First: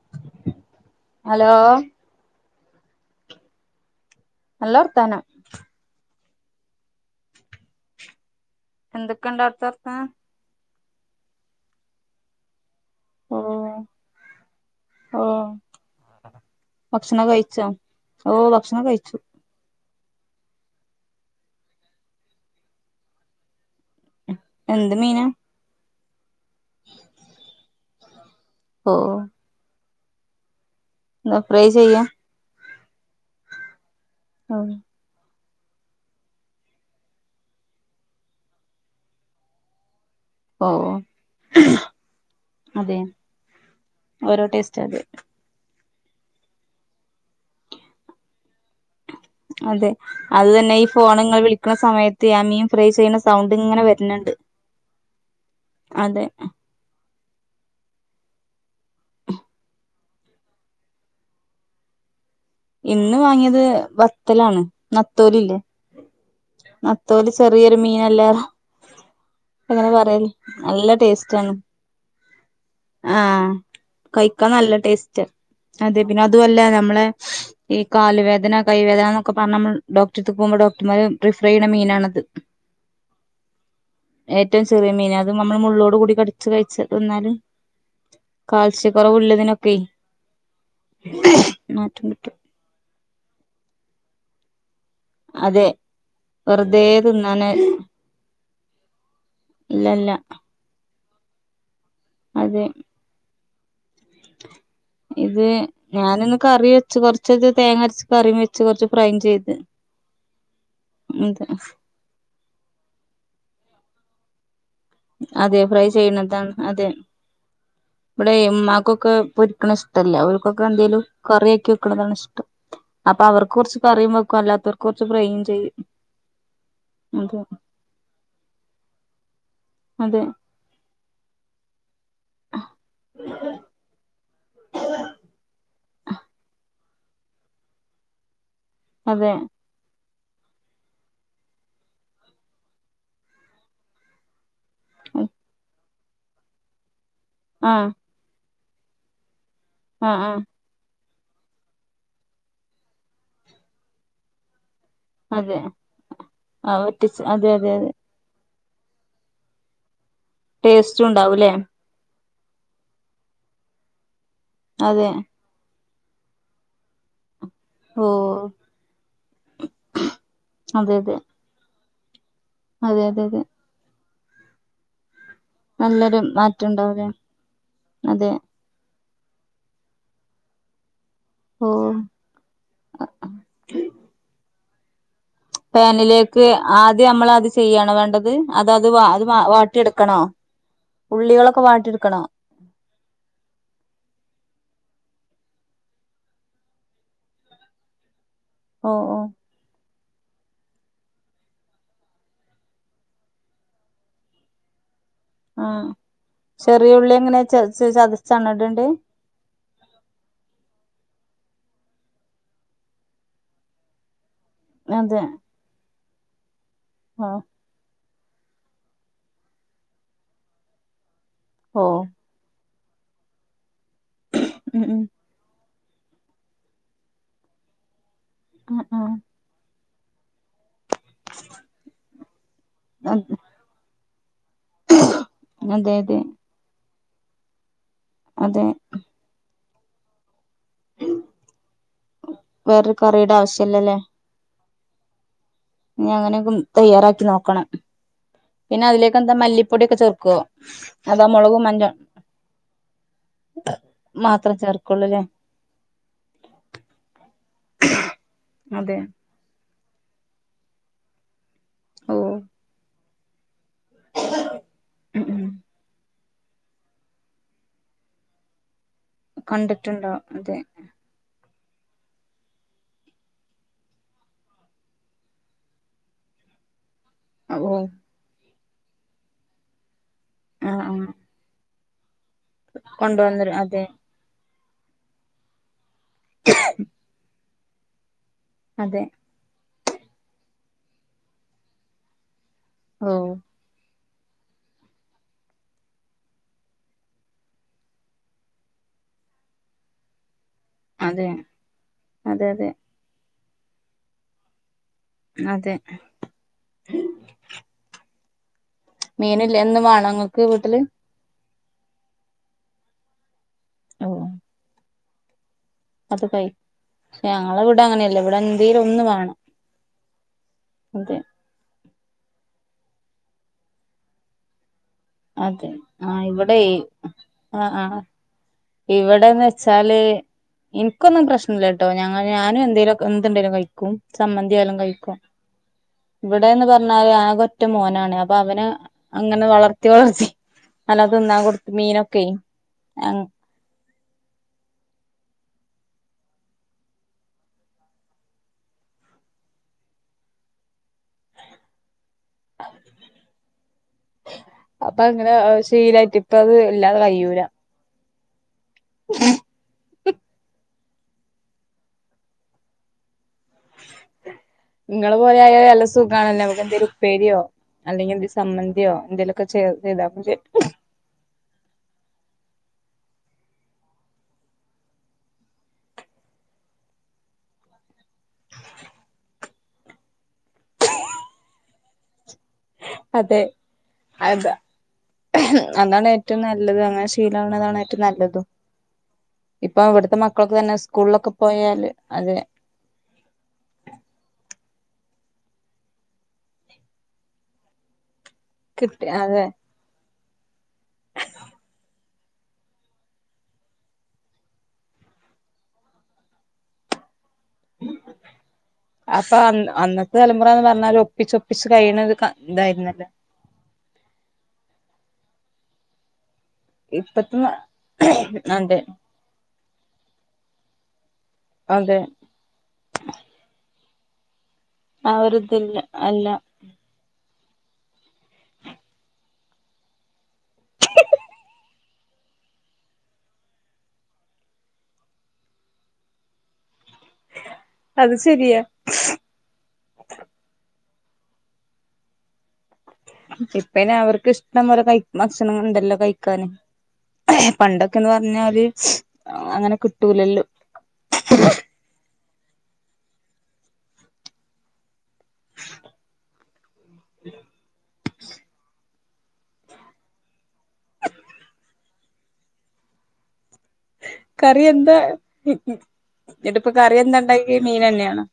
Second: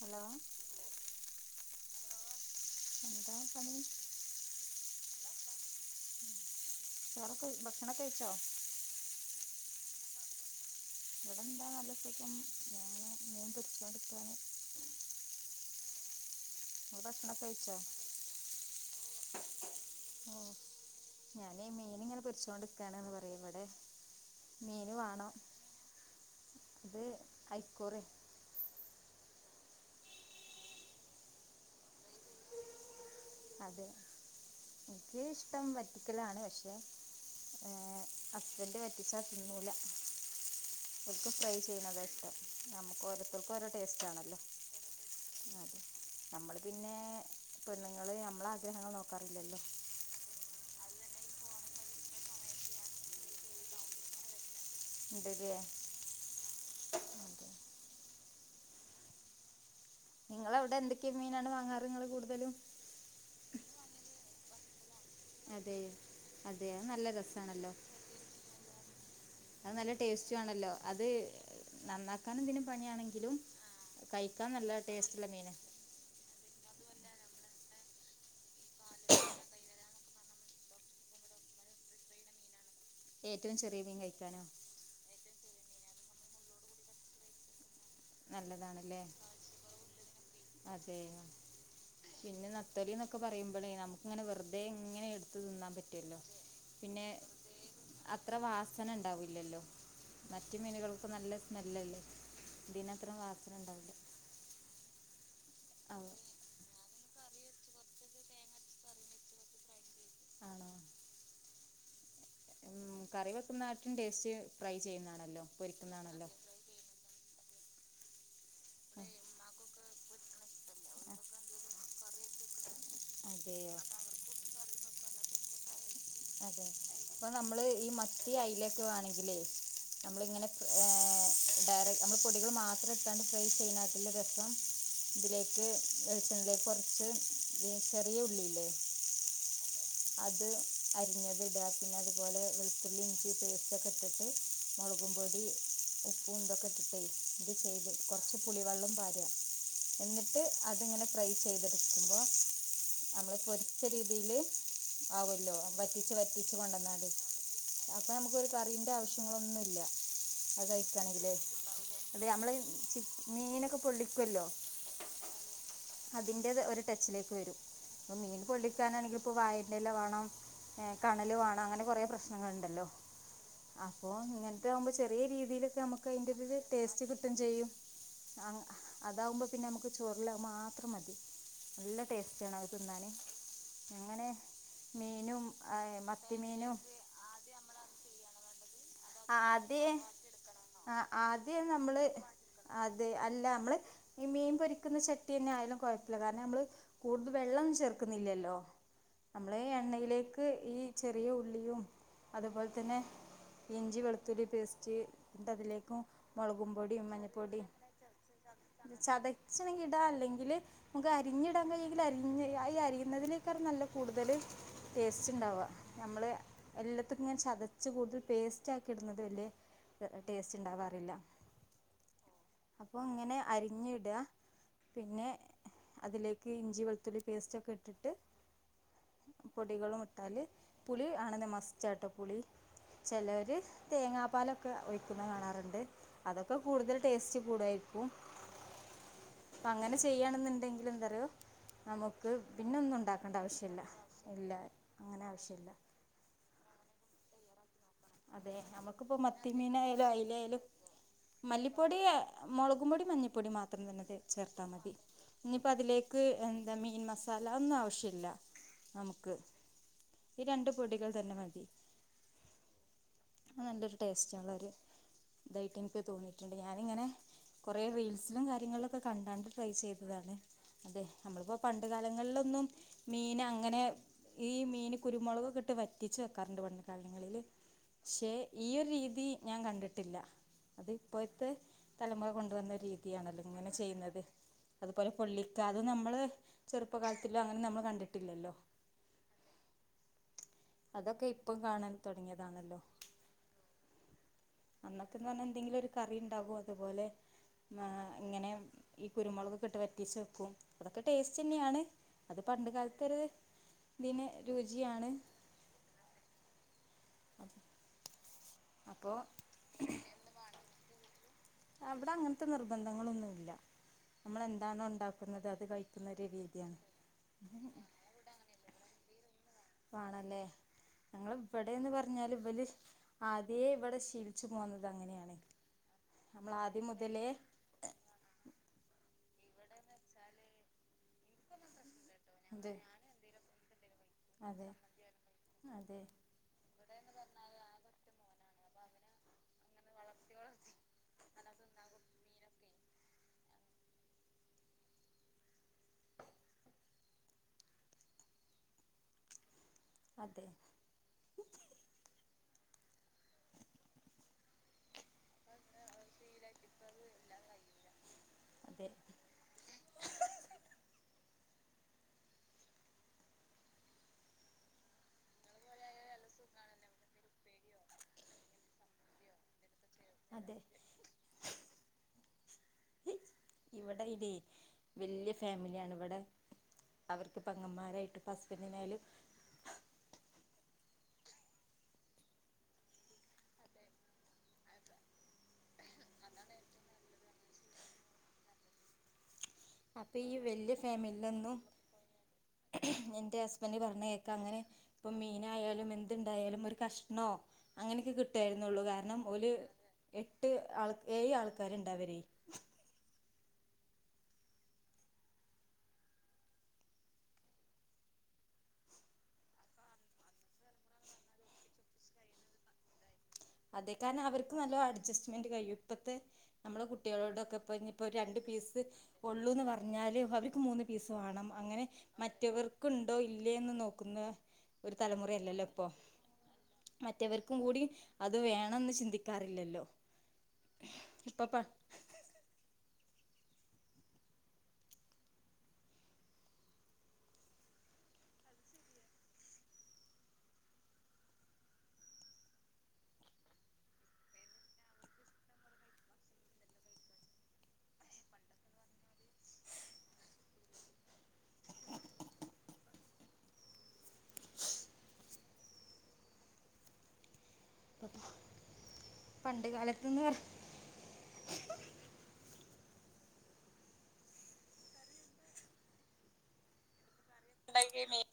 Hello hello എന്താ പണി നല്ല വർത്താനം ചോറൊക്കെ ബക്ഷണം കയ്ച്ചോ എന്തൊക്കണ്ട് അവ്ട്ത്തെ വർത്താനം ഇവിടെന്താ നല്ല സുഖം ഞാന് മീൻ പൊരിച്ചോണ്ട്ക്കാണ് ഓഹ് ഭക്ഷണൊ ഭക്ഷണമൊക്കെ കയിച്ചൊ കഴിച്ചോ ഓഹ് ഭക്ഷണം കയിച്ചു ഓഹ് ഞാന് മീന്ങ്ങനെ പൊരിച്ചോണ്ട്ക്കാണ്ന്ന് പറയ ഇവ്ടെ എന്ത് മീന് മീനാ വാണം ഇത് ഐക്കൂറെ ഓഹ് ഇങ്ങള് ഫ്രൈ ചെയ്യ അതേ ഉം ഇൻക്ക് ഇഷ്ട്ടം വറ്റിക്കലാണ് പക്ഷേ ഏഹ് ഹസ്ബന്റ വറ്റിച്ചാ തിന്നൂല ഓ ഓൽക്ക് ഫ്രൈ ചെയ്യ്ണത ഇഷ്ടം അതെ നമ്മക്ക് ഓരൊത്തർക്ക് ഓരോ ടേസ്റ്റാണല്ലൊ ഓരോ ടേസ്റ്റ് അതെ അദെ നമ്മള് പിന്നെ പെണ്ണ്ങ്ങള് നമ്മള ആഗ്രഹങ്ങൾ നോക്കാറില്ലല്ലോ അതെ അത് തന്നെ ഈ ഫോണങ്ങൾ ള് വിളിക്കണ സമയത്ത് മീം ഫ്രേ ചെയ്യുന്ന സൗണ്ട് ഇങ്ങനെ വരുന്നുണ്ട് ഉണ്ട്ല്ലേ അതെ ഓക്കെ നിങ്ങള്അവിടെ എന്തെക്കെ മിനാണ് വാങ്ങാറ് നിങ്ങള് കൂടതലും ഇന്ന് വാങ്ങിയത് വത്തലാണ് നത്തോലിഇല്ലേ അതെ അതെ അത് നല്ല നത്തോലി രസാണല്ലോ ചെറിയൊരു മീനല്ലാ അത് അങ്ങനെ നല്ല പറയ് ടേസ്റ്റും ആണല്ലോ നല്ല അത് ടേസ്റ്റ് ആണ് നന്നാക്കാനും ഇതിന് പണിയാണെങ്കിലും ആഹ് കഴിക്കാൻ കയിക്കാൻ നല്ല ടേസ്റ്റ് ടേസ്റ്റുള്ള മീനാ അതെ പിന്നെ അതുല്ല നമ്മളെ ഈ കാലുവേദന കൈവേദന എന്നൊക്കെ പറഞ്ഞ നമ്മൾ ഡോക്ടർക്ക് പോവുമ്പോ ഡോക്ടർമാര് റിഫ്രയിണ മീനാണത് ഏറ്റവും ചെറിയമീൻ കഴിക്കാന ഏറ്റവും ചെറിയ മീന അത് നമ്മള് മുള്ളോട് കൂടി കടിച്ച് കയിച്ച് തിന്നാലും നല്ലതാണല്ലേ കാൽസ്യക്കുറവുള്ളതിനൊക്കെ അതെ മാറ്റം കിട്ടും പിന്നെ നത്തോലി എന്നൊക്കെ പറയുമ്പളെ നമക്ക് ഇങ്ങനെവെറുതെ ഇങ്ങനെ എട്ത്ത് തിന്നാ അതെ പറ്റുല്ലോ വെറുതെ പിന്നെ തിന്നാന് അത്ര വാസന ഇണ്ടാവില്ലല്ലോ ഇല്ലല്ല മറ്റ റ്റ്മീനുകൾക്ക് നല്ല സ്മെല്ലല്ലേ അതെ ഇതിനത്രയും വാസനണ്ടാവില്ല ഇത് ഞാനൊന്ന് കറി വെച്ച് കൊറച്ചത് തേങ്ങ അരച്ച് കറിയും വെച്ച് കൊറച്ച് ഫ്രൈയും ചെയ്ത് ആണോ ഉം അതെ ങ്ഉ കറി വെക്കുന്ന ആറ്റും ടേസ്റ്റ് ഫ്രൈ ചെയ്യുന്ന അതെ ഫ്രൈ ചെയ്യണതാണ് അതെ ഇവിടെ ഇമ്മാക്കൊക്കെ പൊരിക്കണ ഇഷ്ടല്ല അവർക്കൊക്കെ എന്തേലും കറിയക്കി വെക്കണതാണ് ഇഷ്ടം അപ്പ അവർക്ക് അതെയോ കുറച്ച് കറിയും വെക്കും അല്ലാത്തവർക്ക് കുറച്ച് ഫ്രെയും ചെയ്യും അതെ പ്പനമ്മള് ഈമത്തി അയലേക്കെ വേണങ്കിലെ അതെ നമ്മളിങ്ങനെ ഡയറക്ട് നമ്മള് പൊടികൾ മാത്രം ഇട്ടാണ്ട് ഫ്രൈ ചെയ്യണത്‌ല് രസം ഇതിലേക്ക് വെളിച്ചണ്ണയിലേക്ക് കുറച്ച് ചെറിയ ഉള്ളില്ലേ അതെ അത് അരിഞ്ഞത് ഇട പിന്നെ അത് പൊലെ വെളുത്തുള്ളി ഇഞ്ചി പേസ്റ്റൊക്കെ ഇട്ടിട്ട് മുളകും പൊടി ഉപ്പും ഇതൊക്ക ഇട്ടിട്ടെ മിക്സ് ആഹ് ചെയ്ത് കു- ർച്ച് പുളിവെള്ളും പാര ആഹ് ആഹ് എന്നിട്ട് അത്ങ്ങനെ ഫ്രൈ ചെയ്തെട്ക്കുമ്പൊ നമ്മൾ പൊര്ച്ച രീതീല് ആവല്ലൊ അതെ വറ്റിച്ച് വറ്റിച്ച് ആഹ് കൊണ്ടന്നാ മതി വറ്റിച്ച് അതെ അതെ അതെ അപ്പ നമുക്കൊര് കറിന്റാവ്ശ്യങ്ങളൊന്നുല്ല അത് ടേസ്റ്റും കയ്ക്കാണെങ്കില് ഉണ്ടാവൂല്ലേ അതെ നമ്മള് ചി മീനൊക്കെ പൊള്ളിക്കൊല്ലോ അതെ അതിന്റെത് ഒര് ടെച്ചിലേക്ക് വരും ഓ പ മീൻ പൊള്ളിക്കാനാണെങ്കി ഇപ്പ വായന്റെല വണം അതെ അതെ കണല് വാണങ്ങന കൊറെ പ്രശ് നങ്ങള്ണ്ടല്ലൊ അതെ അതെ അതെ അപ്പൊ ഇങ്ങൻത്തതാവുമ്പൊ ചെറിയ രീതീല് ക്കെ നല്ലൊരു നമക്കയ്ൻ്റെര് മാറ്റം ടേസ്റ്റ് ഉണ്ടാവുല്ലേ കിട്ടും ചെയ്യും അതെ അങ്ങ അതാവുമ്പ പിന്നമ്മക്ക് ചോറിലവ്മാത്രം മതി ഓ നല്ല ടേസ്റ്റാണത് അത്‌ തിന്നാന് അങ്ങനെ മീനും പാനിലേക്ക് മത്തിമീനും ആദ്യം നമ്മളത് ചെയ്യാണൊ വേണ്ടത് അതത് വ അത് വ വാ ട്ടി എടുക്കണോ അഹ് ആദ്യം നമ്മള് അതെ അല്ല നമ്മള് ഈ മീൻ പൊരിക്ക്ന്ന ചട്ടി തന്നെ ആയ് ഇല്ല കൊഴപ്പം ഇല്ല കാരണം നമ്മള് കൂട്തൽ വെള്ളം ചേർക്കുന്നില്ലല്ലോ ഓഹ് ഓഹ് നമ്മള് എണ്ണയിലേക്ക് ഈ ചെറിയ ഉള്ളിയും അതുപോലെ തന്നെ ഇഞ്ചി വെളുത്തുള്ളി പേസ്റ്റ് എന്നിട്ട് ആഹ് അതിലേക്കും മൊളകും ചെറിയ പൊടിം ഉള്ളി മഞ്ഞ എങ്ങനെ ച പൊടിം ചതച്ചാണോ ഇടണ്ടേ ചത ച്ച്ണെങ്കി ഇടാ അല്ലെങ്കില് നമ്മക്ക് അരിഞ്ഞിടാൻ കഴിയെങ്കില് അരിഞ്ഞ് ഈ അത് ഈ അരിയുന്നതിനേക്കാരം നല്ലത് കൂട്തല് അതെ ടേസ്റ്റ് ഉണ്ടാവ നമ്മള് എല്ലത്തിക്കും ആ ഇങ്ങനെ ചത ച്ച് കൂടുതല് പേസ്റ്റ് ആക്കി ഇടുന്നത് വല്യെ ടേസ്റ്റ് ഉണ്ടാവാറില്ല. ഓഹ് അപ്പൊ അങ്ങനെ അരിഞ്ഞ് ഇടുക ഉം ഉം പിന്നെ അതിലേക്ക് ഇഞ്ചി വെളുത്തുള്ളി പേസ്റ്റ് ഒക്കെ ഇട്ടിട്ട് ആഹ് ആഹ് പൊടികളും ഇട്ടാല് പുളി ആവ്ണന്ന് മസ്റ്റാ ട്ടൊ പുളി ആ ചെലവര് തേങ്ങാപ്പാല് ഒക്കെ ഒഴിക്കുന്നത് കാണാറ്ണ്ട് അതെ അതെ അതൊക്കെ കൂട്തൽ ടേസ്റ്റ് കൂടുവായിര്ക്കും. അതെ അങ്ങനെ ചെയ്യണാന്ന് പിന്നെ എന്താ അറിയൊ നമുക്ക് പിന്നെ ഒന്നും വേറൊരു കറിയുടെ ഉണ്ടാക്കേണ്ട ആവശ്യം ഇല്ല. ആവശ്യല്ലല്ലേ ഇല്ല അങ്ങനെ ആവശ്യം ഇല്ല. ഇനി അങ്ങനെ ഒക്കും തയ്യാറാക്കി നോക്കണം. അതെ പിന്നെ നമുക്ക് അതിലേക്ക് ഇപ്പം എന്താ മത്തി മല്ലിപ്പൊടിയൊക്കെ മീനായാലും അയ്ല ചേർക്കുവോ ആയാലും അതാ മുളകും മഞ്ഞ മല്ലിപ്പൊടി മൊളകും പൊടിം മഞ്ഞ പൊടീം മാത്രം തന്നെ മാത്രം ചേർത്താ മതി. ചേർക്കുള്ളൂല്ലേ ഇനി ഇപ്പൊ അതിലേക്ക് എന്ത മീൻ മസാല അത് ഒന്നും ആവശ്യം ഇല്ല അതെ നമുക്ക് ഈ രണ്ട് പൊടികൾ തന്നെ മതി. ഓഹ് അത് നല്ലൊരു ടേസ്റ്റ് ഉള്ള ഒര് ഉം ഉം ഇത് ആയിട്ട് ഇൻക്ക് തോന്നി. ക്കെണ്ട് ഞാന് ഇങ്ങനെ കൊറേ റീൽസിലും കാര്യങ്ങളിലും ഒക്കെ കണ്ടാണ്ട് ട്രൈ ചെയ്തതാണ്. അതെ നമ്മള് ഇപ്പൊ പണ്ട് കാലങ്ങളിലൊന്നും മീന് അങ്ങനെ ഈ മീന് കുരുമൊളക് ഒക്കെ ഇട്ട് വറ്റിച്ച് വെക്കാറുണ്ട് പണ്ട് കാലങ്ങളില് ഓഹ് പക്ഷെ ഈ ഒരു രീതി ഞാൻ കണ്ടിട്ട്ല്ല. ആ അത് ആ ഇപ്പോഴത്തെ തലമുറ കൊ ണ്ടു വന്ന രീതിയാണല്ലോ കൊണ്ടുവന്നരു ഇങ്ങനെ അതെ ചെയ്യുന്നത് അത് പോലെ പൊള്ളിക്കാതെ നമ്മളെ ചെറുപ്പകാലത്ത് ല് അങ്ങനെ നമ്മള് കണ്ടിട്ടില്ലല്ലോ അതെ അതൊക്കെ ഇപ്പം കാണാൻ തൊടങ്ങിയതാണല്ലോ ഓഹ് അന്നെത്തെ എന്ന് പറഞ്ഞാൽ എന്തെങ്കിലൊരു കറി ഉണ്ടാകോ അതുപോലെ മാ ഇങ്ങനെ ഈ കുരുമൊളക് ഒക്കെ ഇട്ട് വറ്റിച്ച് വെക്കും അതൊക്കെ അതെ ടേസ്റ്റ് തന്നെ ആണ് അത് അതെ അതെ പണ്ട് കാലത്ത് ഒര് ഇതിന് രുചി ആണ്. അതെ അപ്പോൾ മീന് ഇല്ലെ എന്നും വാണോ ഇങ്ങക്ക് വീട്ടില് ആഹ് ഇവടെ അങ്ങൻത്തെ നിർബന്ധങ്ങള് ഒന്നുല്ല ഓ നമ്മള് എന്താണോ ഇണ്ടാക്ക്ന്നത് അത് കഴി അത് കഴി ഏഹ് ഞങ്ങളെ ഇവടെ അങ്ങനെ അല്ല ഇവടെ എന്തേലും ഒന്ന്‌ വാണം. വാണം ഇല്ലേ ഞങ്ങള് വ്ടെന്ന് പർഞ്ഞാല് ഇവല് ആദ്യേ ഇവ്ടെ ശീലിച്ച് പോന്നത് അങ്ങനെയാ അതെ ആഹ് ഇവടേയ് ഹ് അഹ് ആഹ് ഇവടെന്ന്ച്ചാല് ഇൻ ഇക്കൊന്നും പ്രശ്നല്ലട്ടോ ഞങ്ങ ഞാനും അതെ എന്തേലൊകെ ഏന്ത്ണ്ടേലും കഴിക്കും അതെ ചമ്മന്ത്യാലും കയിക്കും അതെ ഇവ്ടേന്ന് പറ്ഞാല് ആകെ ഒറ്റ മോനാണ് അ പ്പൊ അവനെ അങ്ങനെ വളർത്തി വളർത്തി നല്ലോം തിന്നാം കൊട്ത്ത് മീനൊക്കെയ് എങ് അതെ. അപ്പൊങ്ങനെ അഹ് ശീലായിട്ട് പ്പത് ഇല്ലാതെ കയ്യൂലാ അതെ ച്ച്.. മ് ഇങ്ങളെ പോലയായ നല്ല സുഖാണല്ലൊ അമ്മക്കെന്തേലു ഉപ്പേര്യോ അല്ലെങ്കിന്തെ സമ്മന്ത്യോ എന്തെലു ക്കെ ചേറ്തിടാ അപ്പൊ ശെരിക്കും ചൂം.. ഹ് ഇവെടെ ഇതെ വെല്യ ഫാമില്യാണ് ഇവ്ടെ അവർക്ക് പെങ്ങന്മാരായിട്ട് ഇപ്പൊ ഹസ്ബന്റിനായ്ലും അതെ. അതാ. അതാണേറ്റവും നല്ലത് അങ്ങനെ ശീലാവ്ണതാണേറ്റവും നല്ലതും ഇപ്പൊ അവ്ട്ത്തെ അപ്പൊ ഈ വല്യ മക്കൾക്കെന്നെ സ്കൂൾലൊക്കെ ഫാമിലിയിലൊന്നും പോയാല് അതെ എന്റെ ഹസ്ബന്റ് പറഞ്ഞേക്കാ അങ്ങനെ ഇപ്പം മീനായാലും എന്ത്ണ്ടായാലും ഒര്കഷ്ണോ അങ്ങനൊക്കെ കിട്ട് ട്ടായിരുന്നുള്ളൂ കിട്ടി കാര്ണം അതെ ഓല് എട്ട് ആള് ഏഴ് ആള്ക്കാര്ണ്ടവരേയ് അപ്പൊ അൻ അന്നത്തെ തലമുറാന്ന് പറ്ഞ്ഞാല് ഒപ്പിച്ചൊപ്പിച്ച് കഴിണത് കാ ഇതായിര്ന്നല്ലോ. അതേ കാരന്നം അവര്ക്ക് നല്ല അഡ്ജസ്റ്റ്മെന്റ് കയും ഇപ്പത്തെ നമ്മളെ ഇപ്പത്തെ കുട്ട്യേളോടൊക്കെപ്പൊ ഇഞ്ഞിപ്പോ ഒരണ്ട് അതെ പീസ് ഒള്ളൂന്ന് പർഞ്ഞാല് അവര്ക്ക് മൂന്ന് പീസ് വാണം അങ്ങനെ അതെ മറ്റവർക് ക്ക്ണ്ടോ ഇല്ലേന്ന് നോക്ക്ന്ന ഒര് ആ തലമുറയല്ലല്ലോ ഒരിതില്ല ഇപ്പൊ അല്ല മറ്റവര്ക്കും കൂടി അത് വേണന്ന് ചിന്തിക്കാറില്ലല്ലോ ഇപ്പൊപ്പ അത് ശെരിയാ. ഇപ്പൈനവർക്ക് ഇഷ്ടം പോലെ കൈ ഭക്ഷണങ്ങള്ണ്ടല്ലോ കയിക്കാന്. പണ്ടൊക്കെന്ന് പർഞ്ഞാല് അങ്ങനെ കിട്ടൂലല്ലോ പണ്ട്കാലത്ത്ന്ന് കറി എന്താ ഇന്നട്ട്പ്പ കറിയെന്താണ്ടാക്കി മീനന്നാണോ